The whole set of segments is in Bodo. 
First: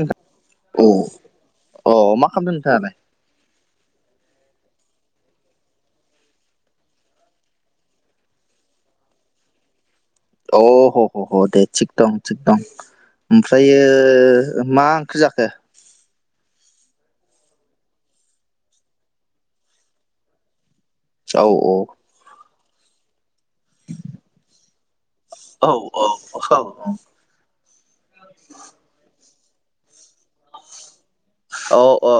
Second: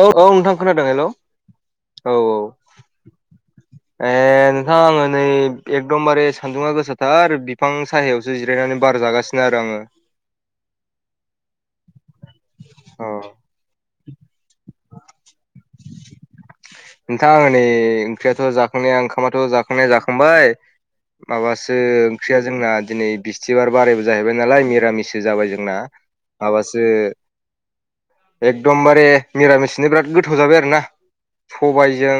औ औ नोंथां खोनादों हेल' औ अ औ मा औ खालामदों नोंथाङालाय? ए नोंथां आङो नै एकदमबारे सान्दुङा गोसाथार बिफां साहायावसो जिरायनानै बार जागासिनो नो आरो आङो अह ह' ह' ह' दे थिग दं थिग दं अ होम ओमफ्रायो मा ओंख्रि जाखो [inaudible] नोंथां आङो नै ओंख्रियाथ' जाखांनाया ओंखामाथ' जाखांनाया जाखांबाय औ माबासो ओंख्रिया जोंना दिनै बिस्थिबार बारायबो जाहैबाय नालाय मिरामिस जाबाय औ जोंना माबासो औ एकदमबारे मिरामिसजोंनो बिराद गोथाव जाबाय आरो ना औ अ सबायजों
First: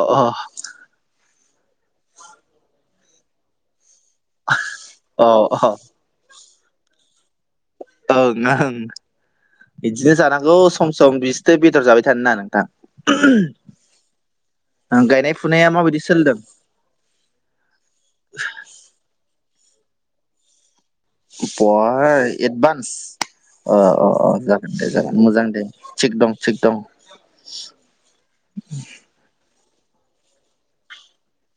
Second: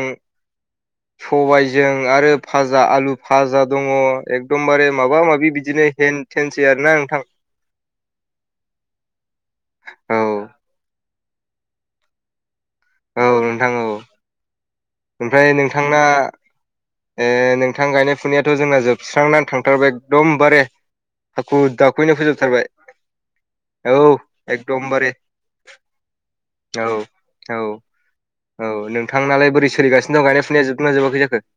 सबाइजों आरो फाजा आलु फाजा दङ एकदमबारे माबा अ माबि बिदिनो हेन थेनसै आरोना नोंथां ओ नाहों बिदिनो औ जानांगौ सम सम बिसिथो बेदर जाबाय थानो ना औ औ नोंथां। गायनाय फुनाया माबायदि सोलिदों। ए नोंथां गायनाय फुनायाथ' जोंना जोबस्रांनान थांथारबाय एकदमबारे हाखु बाह दाखुयैनो फोजोबथारबाय एडभान्स अ अ औ अ जागोन दे एकदमबारे जागोन मोजां दे थिग दं थिग दं। औ औ औ नोंथांनालाय बोरै सोलिगासिनो दं गायनाय फुनाया जोबदों ना जोबाखै जाखो?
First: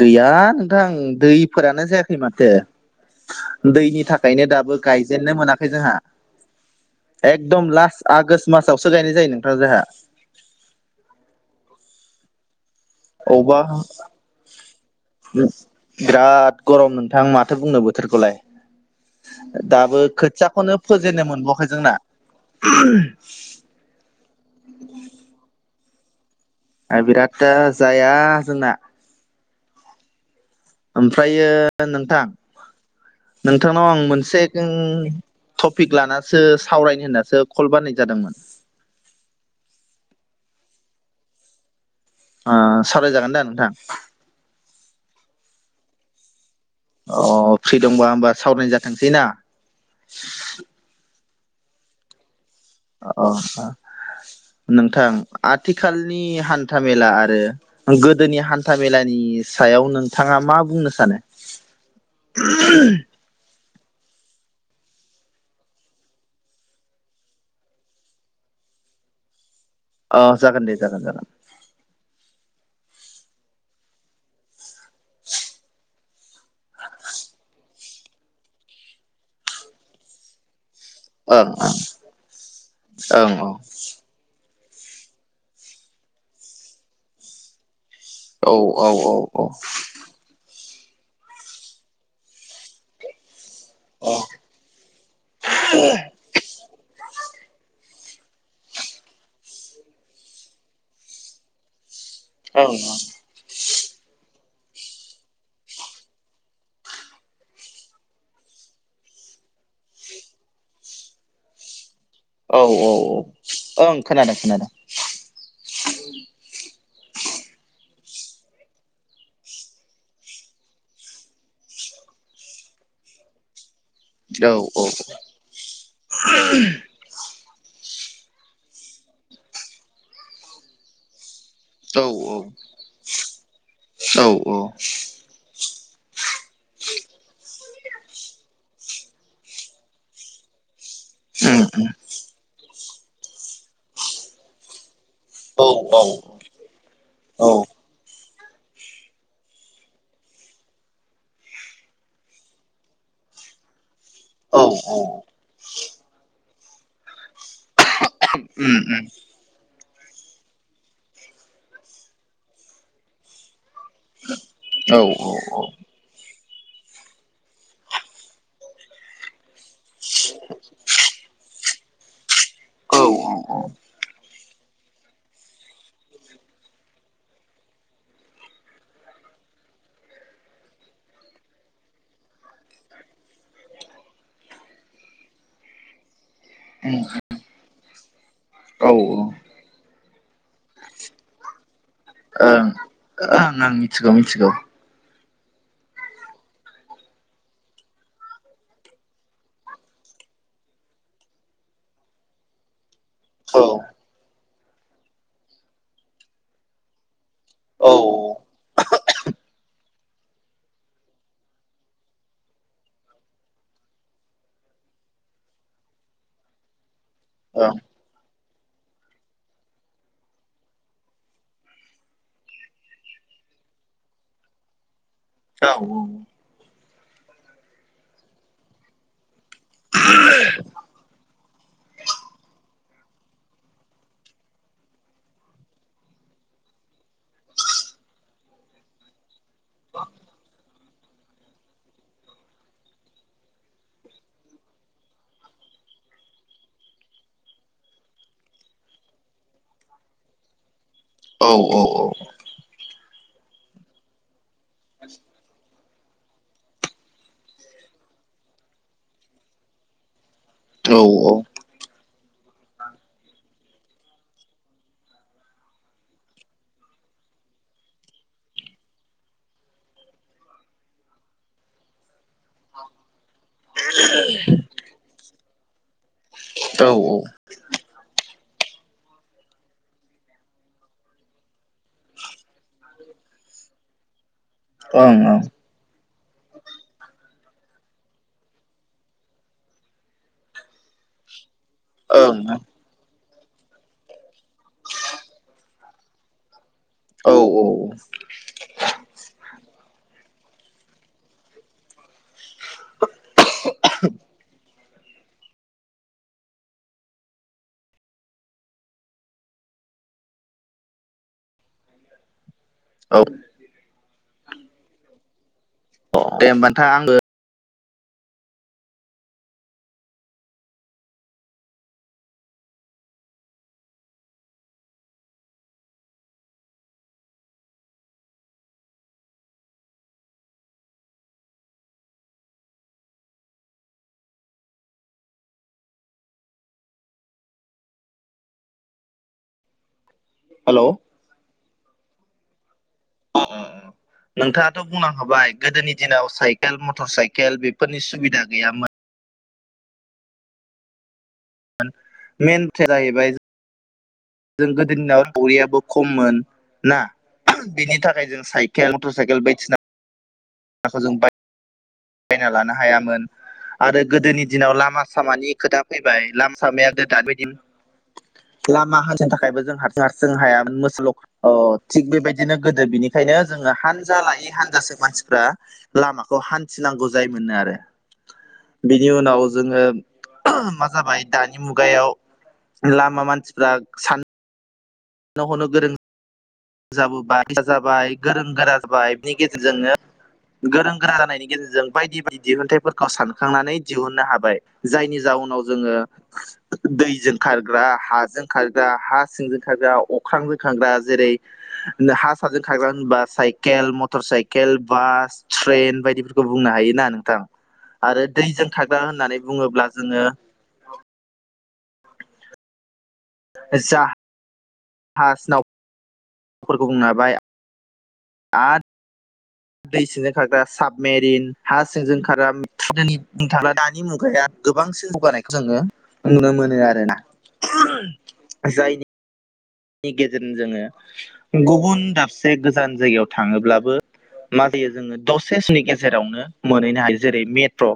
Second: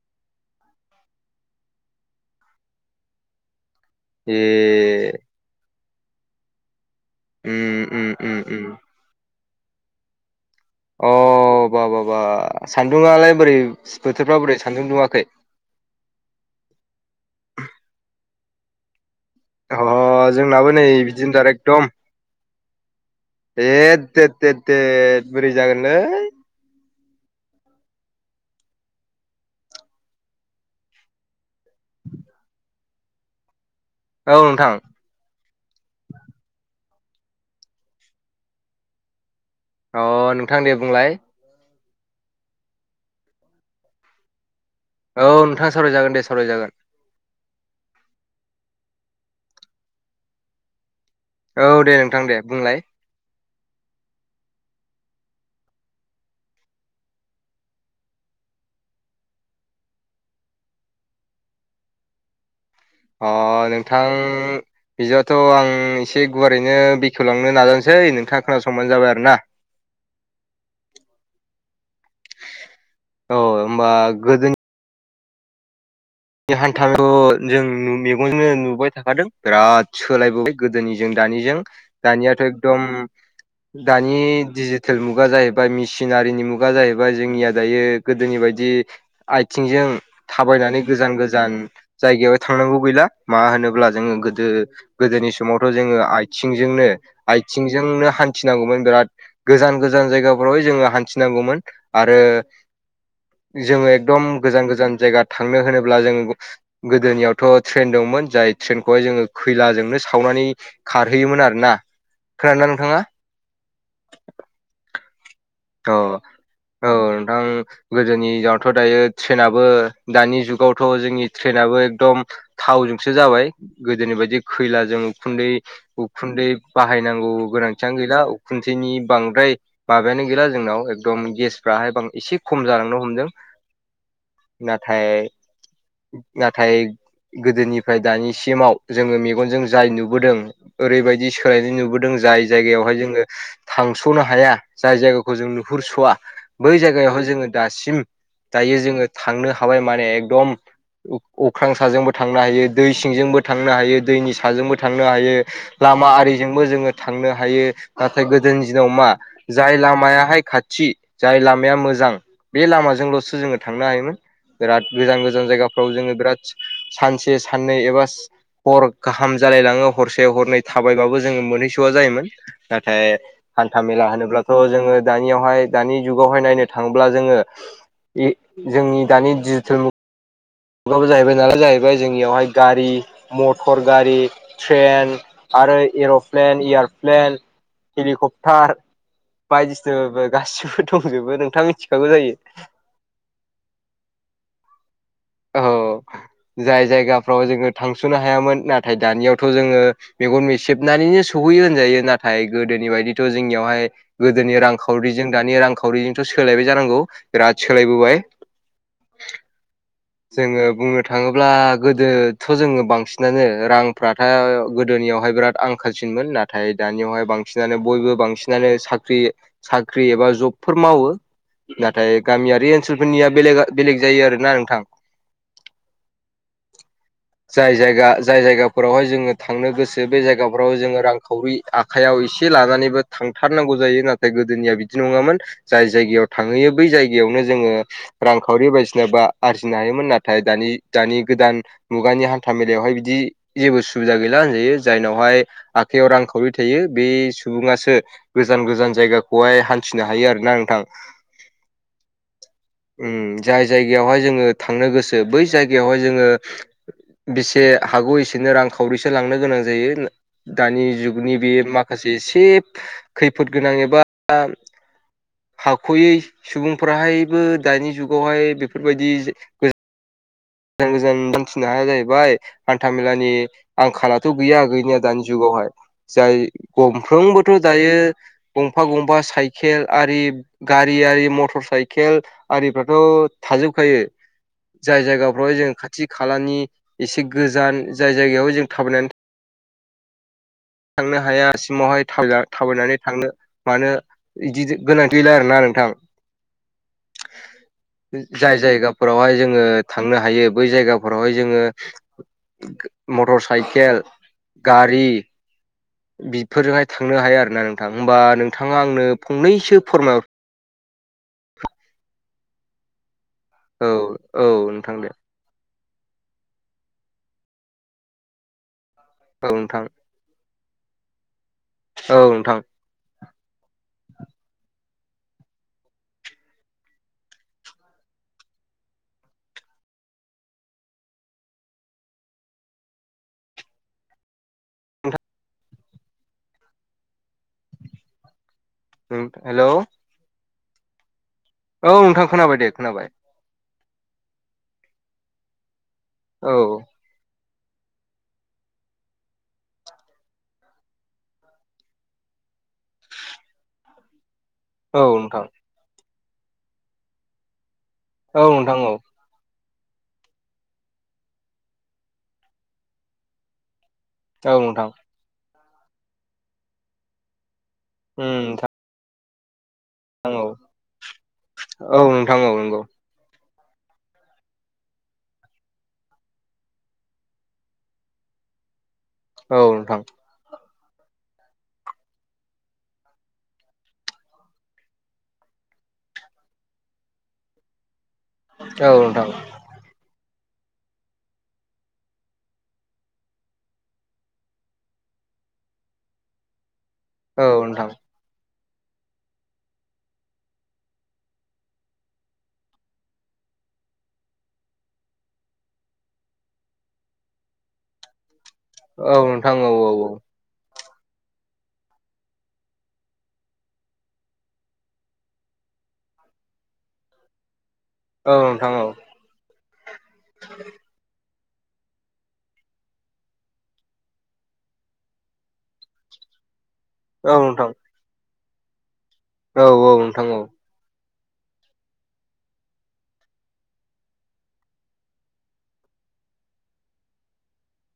गैया नोंथां दैफोरानो जायाखै माथो दैहि ए थाखायनो दाबो गायजेननो मोनाखै जोंहा एकदम उम उम लास्ट उम आगोष्ट उम मासावसो गायनाय जायो नोंथां जोंहा। अह बा बा बा सान्दुङालाय बोरै अबा बोथोरफ्रा बोरै सान्दुं दुङाखै? बिराद गरम नोंथां माथो बुंनो बोथोरखौलाय। अ दाबो जोंनाबो खोथियाखौनो नै फोेजेननो बिदिनोथार मोनबावाखै एकदम जोंना। एद देथ देथ देथ बोरै जागोनलै आ बिराद दा जाया जोंना ओमफ्रायो नोंथां नोंथांनाव आं औ मोनसे [unintelligible] नोंथां टपिक लानासो सावरायनो होननासो कल बाननाय जादोंमोन। अ नोंथां दे बुंलाय ओ सावरायजागोन दा नोंथां औ नोंथाङा सावरायजागोन दे सावरायजागोन। अ फ्रि दंबा होमबा सावरायनो जाथोंसै ना। औ दे नोंथां दे बुंलाय अ [inaudible] नोंथां आथिखालनि हान्था मेला आरो गोदोनि हान्था मेलानि सायाव नोंथाङा मा बुंनो सानो? [unintelligible] अ नोंथां बिजाथ' आं एसे गुवारैनो बेखेवलांनो नाजासै नोंथाङा खोनासंबानो जाबाय आरोना। [inaudible] अ जागोन दे जागोन जागोन। औ होमबा गोदोनि बे हान्थाखौ जों मेगनजोंनो नुबाय थाखादों बिराद सोलायबोबाय गोदोनिजों ओं दानिजों दानियाथ' एकदम ओं दानि दानि डिजिटेल मुगा जाहैबाय मेसिनारिनि मुगा जाहैबाय जोंनिया दायो गोदोनि ओं औ बायदि औ आथिंजों थाबायनानै गोजान गोजान जायगायाव थांनांगौ गैला मा होनोब्ला जोङो गोदो गोदोनि समावथ जोङो आइथिंजोंनो आइथिंजोंनो हान थिनांगौमोन बिराद गोजान गोजान जायगाफोरावहाय जोङो हान्थिनांगौमोन आरो जोङो एकदम गोजान गोजान जायगा थांनो होनोब्ला जों गोदोनियावथ ट्रेन दंमोन जाय ट्रेनखौहाय जोङो खैलाजोंनो सावनानै खारहैयोमोन आरोना। औ खोनादोंना औ नोंथाङा औ ओं खोनादों खोनादों औ औ नोंथां। गोदोनि दिावथ दायो ट्रेनाबो दानि जुगावथ जोंनि ट्रेनाबो एकदम थावजोंसो जाबाय गोदोनि बायदि औ खैलाजों उखुन्दै उखुन्दै बाहायनाय नांगौ गोनांथियानो गैला खुनसेनि बांद्राय माबायानो गैला जोंनाव एकदम गेस फ्राहाय औ बां एसे खम जालांनो हमदों औ नाथाय नाथाय गोदोनिफ्राय दानिसिमाव जोङो मेगनजों जाय नुबोदों ओरैबायदि सोलायनाय नुबोदों जाय जायगायावहाय जोङो थांसनो हाया जाय जायगा खौ जों औ नुहुरसवा बै जायगायावहाय औ जोङो औ दासिम दायो जोङो थांनो हाबाय माने एकदम उम अख्रां साजोंबो थांनो हायो दै सिंजोंबो थांनो हायो दैनि ओं साजोंबो थांनो हायो लामा आरिजोंबो जोङो थांनो हायो नाथाय गोदोनि दिनाव मा जाय लामा याहाय खाथि जाय लामाया मोजां बे लामाजोंलसो जोङो थांनो हायोमोन बिराद गोजान गोजान जायगाफ्राव जोङो बिराद सानसे साननै एबा हर गाहाम जालायलाङो हरसे हरनै थाबायबाबो जोङो मोनहैसआ जायोमोन नाथाय हान्था मेला होनोब्ला जोङो दानियावहाय दानि जुगावहाय नायनो थांब्ला जोङो जोंनि दानि डिजिटेल मु गाबो जाहैबाय नालाय जाहैबाय जोंनियावहाय गारि मटर गारि ट्रेन आरो एरप्लेन एयारप्लेन हेलिकप्टार बायदिसिना गासिबो दंजोबो नोंथाङा मिथि ओं ओं आं मिथिगौ मिथिगौ औ जाय जायगाफ्राव जोङो थांसनो हायामोन नाथाय दानियावथ जोङो मेगन मेसेबनानैनो सौहैयो होनजायो नाथाय गोदोनि बायदि औ जोंनियावहाय गोदोनि रांखावरिजों दानि रांखावरिजोंथ सोलायबाय जानांगौ बिराद औ सोलायबोबाय जोङो बुंनो थाङोब्ला गोदोथ जोङो बांसिनानो रांफ्राथ गोदोनियावहाय बिराद आंखालसिनमोन नाथाय दानियावहाय बांसिनानो बयबो बांसिन आनो साख्रि साख्रि एबा जबफोर मावो नाथाय गामियारि ओनसोलफोरनिया बेलेग बेलेग जायो आरोना नोंथां। औ जाय जायगा जाय जायगाफोरावहाय जोङो थांनो गोसो बे जायगाफोराव जोङो रांखावरि आ खायाव एसे लानानैबो थांथारनांगौ जायो नाथाय गोदोनिया बिदि नङामोन जाय जायगायाव थांहैयो बै जायगायावनो जोङो रांखावरि बायदिसिना बा आस फिनो हायोमोन नाथाय दानि दानि गोदान मुगानि हान्था मेलायावहाय बिदि जेबो सुबिदा गैला होनजायो जायनावहाय आखाइयाव रांखावरि थायो बे सुबुङासो गोजान गोजान जायगाखौहाय हान्थिनो हायो आरोना नोंथां औ औ औ उम जाय जायगायावहाय जोङो थांनो गोसो बै जायगायावहाय जोङो बेसे हागौ एसेनो रांखावरिसो लांनो गोनां जायो । दानि औ जुगनि बे माखासे से खैफोद गोनां एबा हाखयै सुबुंफोराहायबो दानि जुगावहाय बेफोरबायदि जे ओ गोजान गोजान हान्थिनो हाया जाहैबाय हान्थामेलानि आंखालाथ' गैया गैनि दानि जुगावहाय जाय औ गंफ्रोमबोथ' दायो गंफा गंफा साइकेल आरि गारि आरि मटर साइकेल आरिफ्राथ' थाजोबखायो औ जाय ओं जायगाफ्राव जों खाथि खालानि एसे गोजान जाय जायगायाव जों थाबायनानै थांनो हाया सिमावहाय [unintelligible] ओं थाबायनानै थांनो मानो बिदि गोनांथि'ला आरोना नोंथां औ औ जाय जायगाफोरावहाय जोङो थांनो हायो बै जायगाफोरावहाय जोङो मटर साइकेल गारि बिफोरजोंहाय थांनो हायो आरोना नोंथां होमबा नोंथाङा आंनो फंनैसो फोरमायहर औ औ औ नोंथां दे अ दे होमबा नोंथां आङो औ नोंथां औ नोंथां [unintelligible] हेल' हेल' औ नोंथां खोनाबाय दे खोनाबाय नोंथाङाथ' बुंनां होबाय गोदोनि दिनाव औ साइकेल मटर साइकेल फोरनि सुबिदा गैयामोन [unintelligible] जाहैबाय जों गोदोनि औ दिनाव नोंथां दावरियाबो खममोन ना बेनि थाखाय औ जों नोंथां औ साइखेलथ' साइेल बाय [unintelligible] बायना लानो हायामोन आरो गोदोनि औ दिनाव नोंथां लामा सामानि खोथा फैबाय लाम सामायाया दा बिदिनो ओम लामा हानथिनो थाखायबो जों हारसिं हारसिं हाया मोस ल अ थिग औ नोंथां बेबायदिनो औ गोदो नंगौ बिनि बेखायनो जोङो हानजा लायै हानजासो मानसिफ्रा लामाखौ हा थिनांगौ जाय मोनो आरो बिनि उनाव औ जोङो नोंथां [unintelligible] मा जाबाय दानि मुगायाव लामा मानसिफ्रा सान नो हनो गोरों जाबोबाय [unintelligible] गोरों गोरा औ जाबाय नोंथां बिनि गेजेरजोंनो गोरों गोरा जानायनि गेजेरजों बायदि बायदि दिहुनथाइफोरखौ सानखांनानै दिहुुननो हाबाय जायनि जाहनाव जोङो दै जों औ खारग्रा नोंथां हाजों खारग्रा हा सिंजों खारग्रा अख्रांजों खारग्रा जेरै हा साजों थाग्रा होनबा cycle motor cycle bus train बायदिफोरखौ बुंनो हायो ना नोंथां आरो दैजों थाग्रा औ होननानै नोंथां औ औ बुङोब्ला जोङो जा जाहाज नावफोरखौ बुंनो हाबाय औ नोंथां औ दै सिंजों खारग्रा साबमेरिन हा सिंजों खारग्राै नथाङला दानि मुगाया गोबांसिन जौगानायखौ जोंङो नुनो मोनो आरोना औ नोंथां [unintelligible] जायनि औ नोंथां औ गेजेरजों जोङो गुबुन दाबसे गोजान जायगायाव थाङोब्लाबो मा जायो जोंङो दसे समनि गेजेरावनो मोनहैनो हायो जेरै मेट्र'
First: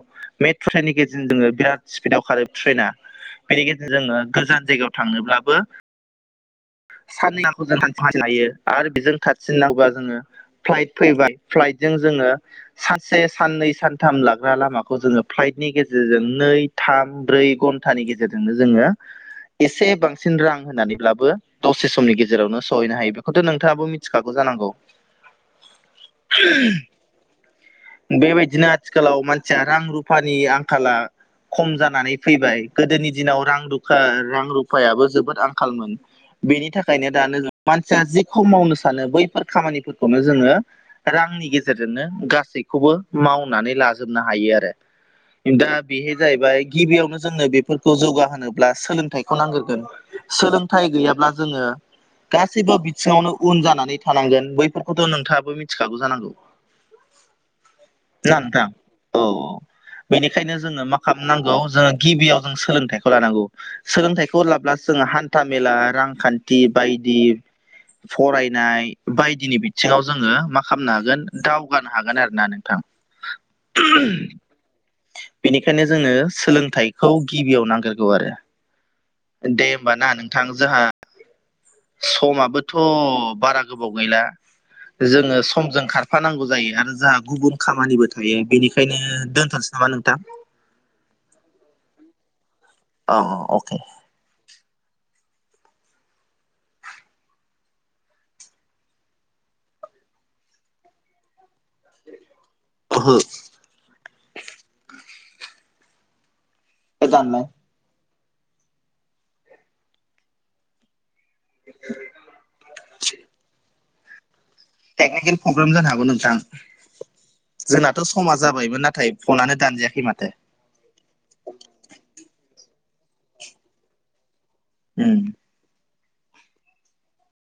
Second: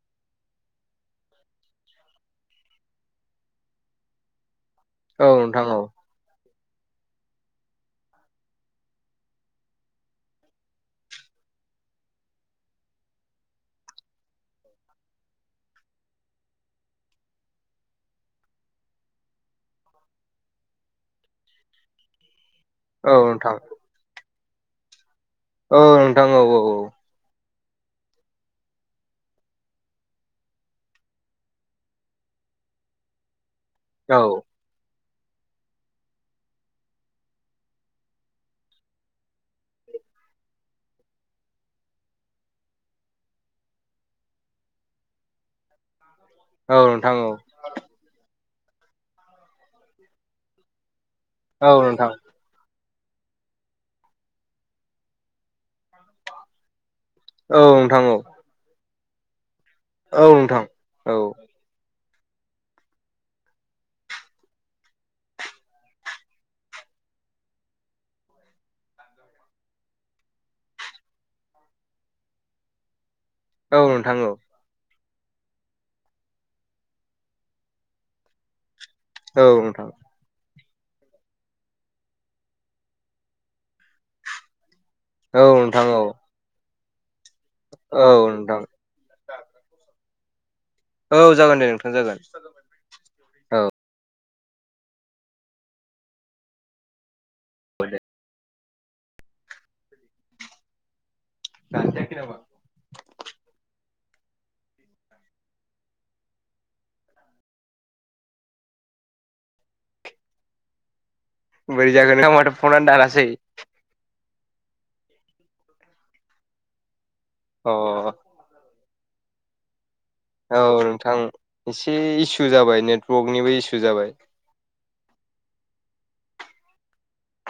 मेट्र' ट्रेननि गेजेरजों जोङो बिराद स्पिडाव खारो ट्रेना बेनि गेजेरजों जोङो गोजान जायगायाव औ थांनोब्लाबो नोंथां औ [unintelligible] आरो बेजों थारसिन नांगौबा जोङो फ्लाइट फैबाय फ्लाइटजों जोङो सानसे साननै सानथाम लाग्रा लामाखौ जोङो फ्लाइटनि गेजेरजों नै थाम ब्रै घन्टानि गेजेरजोंनो जोङो एसे बांसिन रां होननानैब्लाबो दसे समनि गेजेरावनो सहैनो हायो औ बेखौथ' नोंथां नोंथाङाबो मिथिखागौ जानांगौ औ नोंथां औ औ औ बेबायदिनो आथिखालाव मानसिया रां रुफानि आंखाला खम जानानै फैबाय गोदोनि दिनाव रां रुफा औ रां रुफायाबो जोबोद आंखालमोन बेनि थाखायनो दानो ज मानसिया जिेखौ मावनो सानो बैफोर खामानिफोरखौनो जोङो रांनि गेजेरजोंनो गासैखौबो मावनानै लाजोबनो हायो आरो दा बेहाय जाहैबाय औ नोंथां गिबियावनो औ जोंनो बेफोर जौगाहोनोब्ला सोलोंथाइखौ नांगिरगोन सोलोंथाइ गैयाब्ला जोङो औ नोंथां गासैबो बिथिङावनो उन जानानै थानांगोन बैफोरखौथ' नोंथाङाबो मिथिखागौ जानांगौ औ नोंथां औ नोंथां औ औ बेनिखायनो नोंथां जोङो मा औ खालामनांगौ जो गिबियाव जों सोलोंथाइखौ लानांगौ सोलोंथाइखौ लाब्ला जों हान्था मेला रां खान्थि बायदि फरायनाय बायदिनि बिथिङाव जोङो मा खालामनो हागोन दावगानो हागोन आरो ना नोंथां औ नोंथां औ बेनिखायनो जोंनो सोलोंथाइखौ गिबियाव नांगिरगौ आरो औ दे नोंथां होमबा औ ना नोंथां जोंहा समाबोथ' बारा गोबाव गैला जोङो समजों नोंथां औ खारफानांगौ जायो आरो जाहा गुबुन खामानिबो औ थायो नोंथां बेनिख ओंखायनो दोनथ'नोसै नामा नोंथां औ जागोन दे नोंथां जागोन अ औ अके [unintelligible] [unintelligible] ओहो [unintelligible] बोरै जागोन नोंथां माथो फनानो दानासै टेकनिकेल प्रब्लेम जानो हागौ नोंथां अ जोंनाथ' समा जाबायमोन नाथाय फनानो दानजायाखै माथो औ नोंथां एसे इसु जाबाय नेटवर्कनिबो इसु जाबाय उम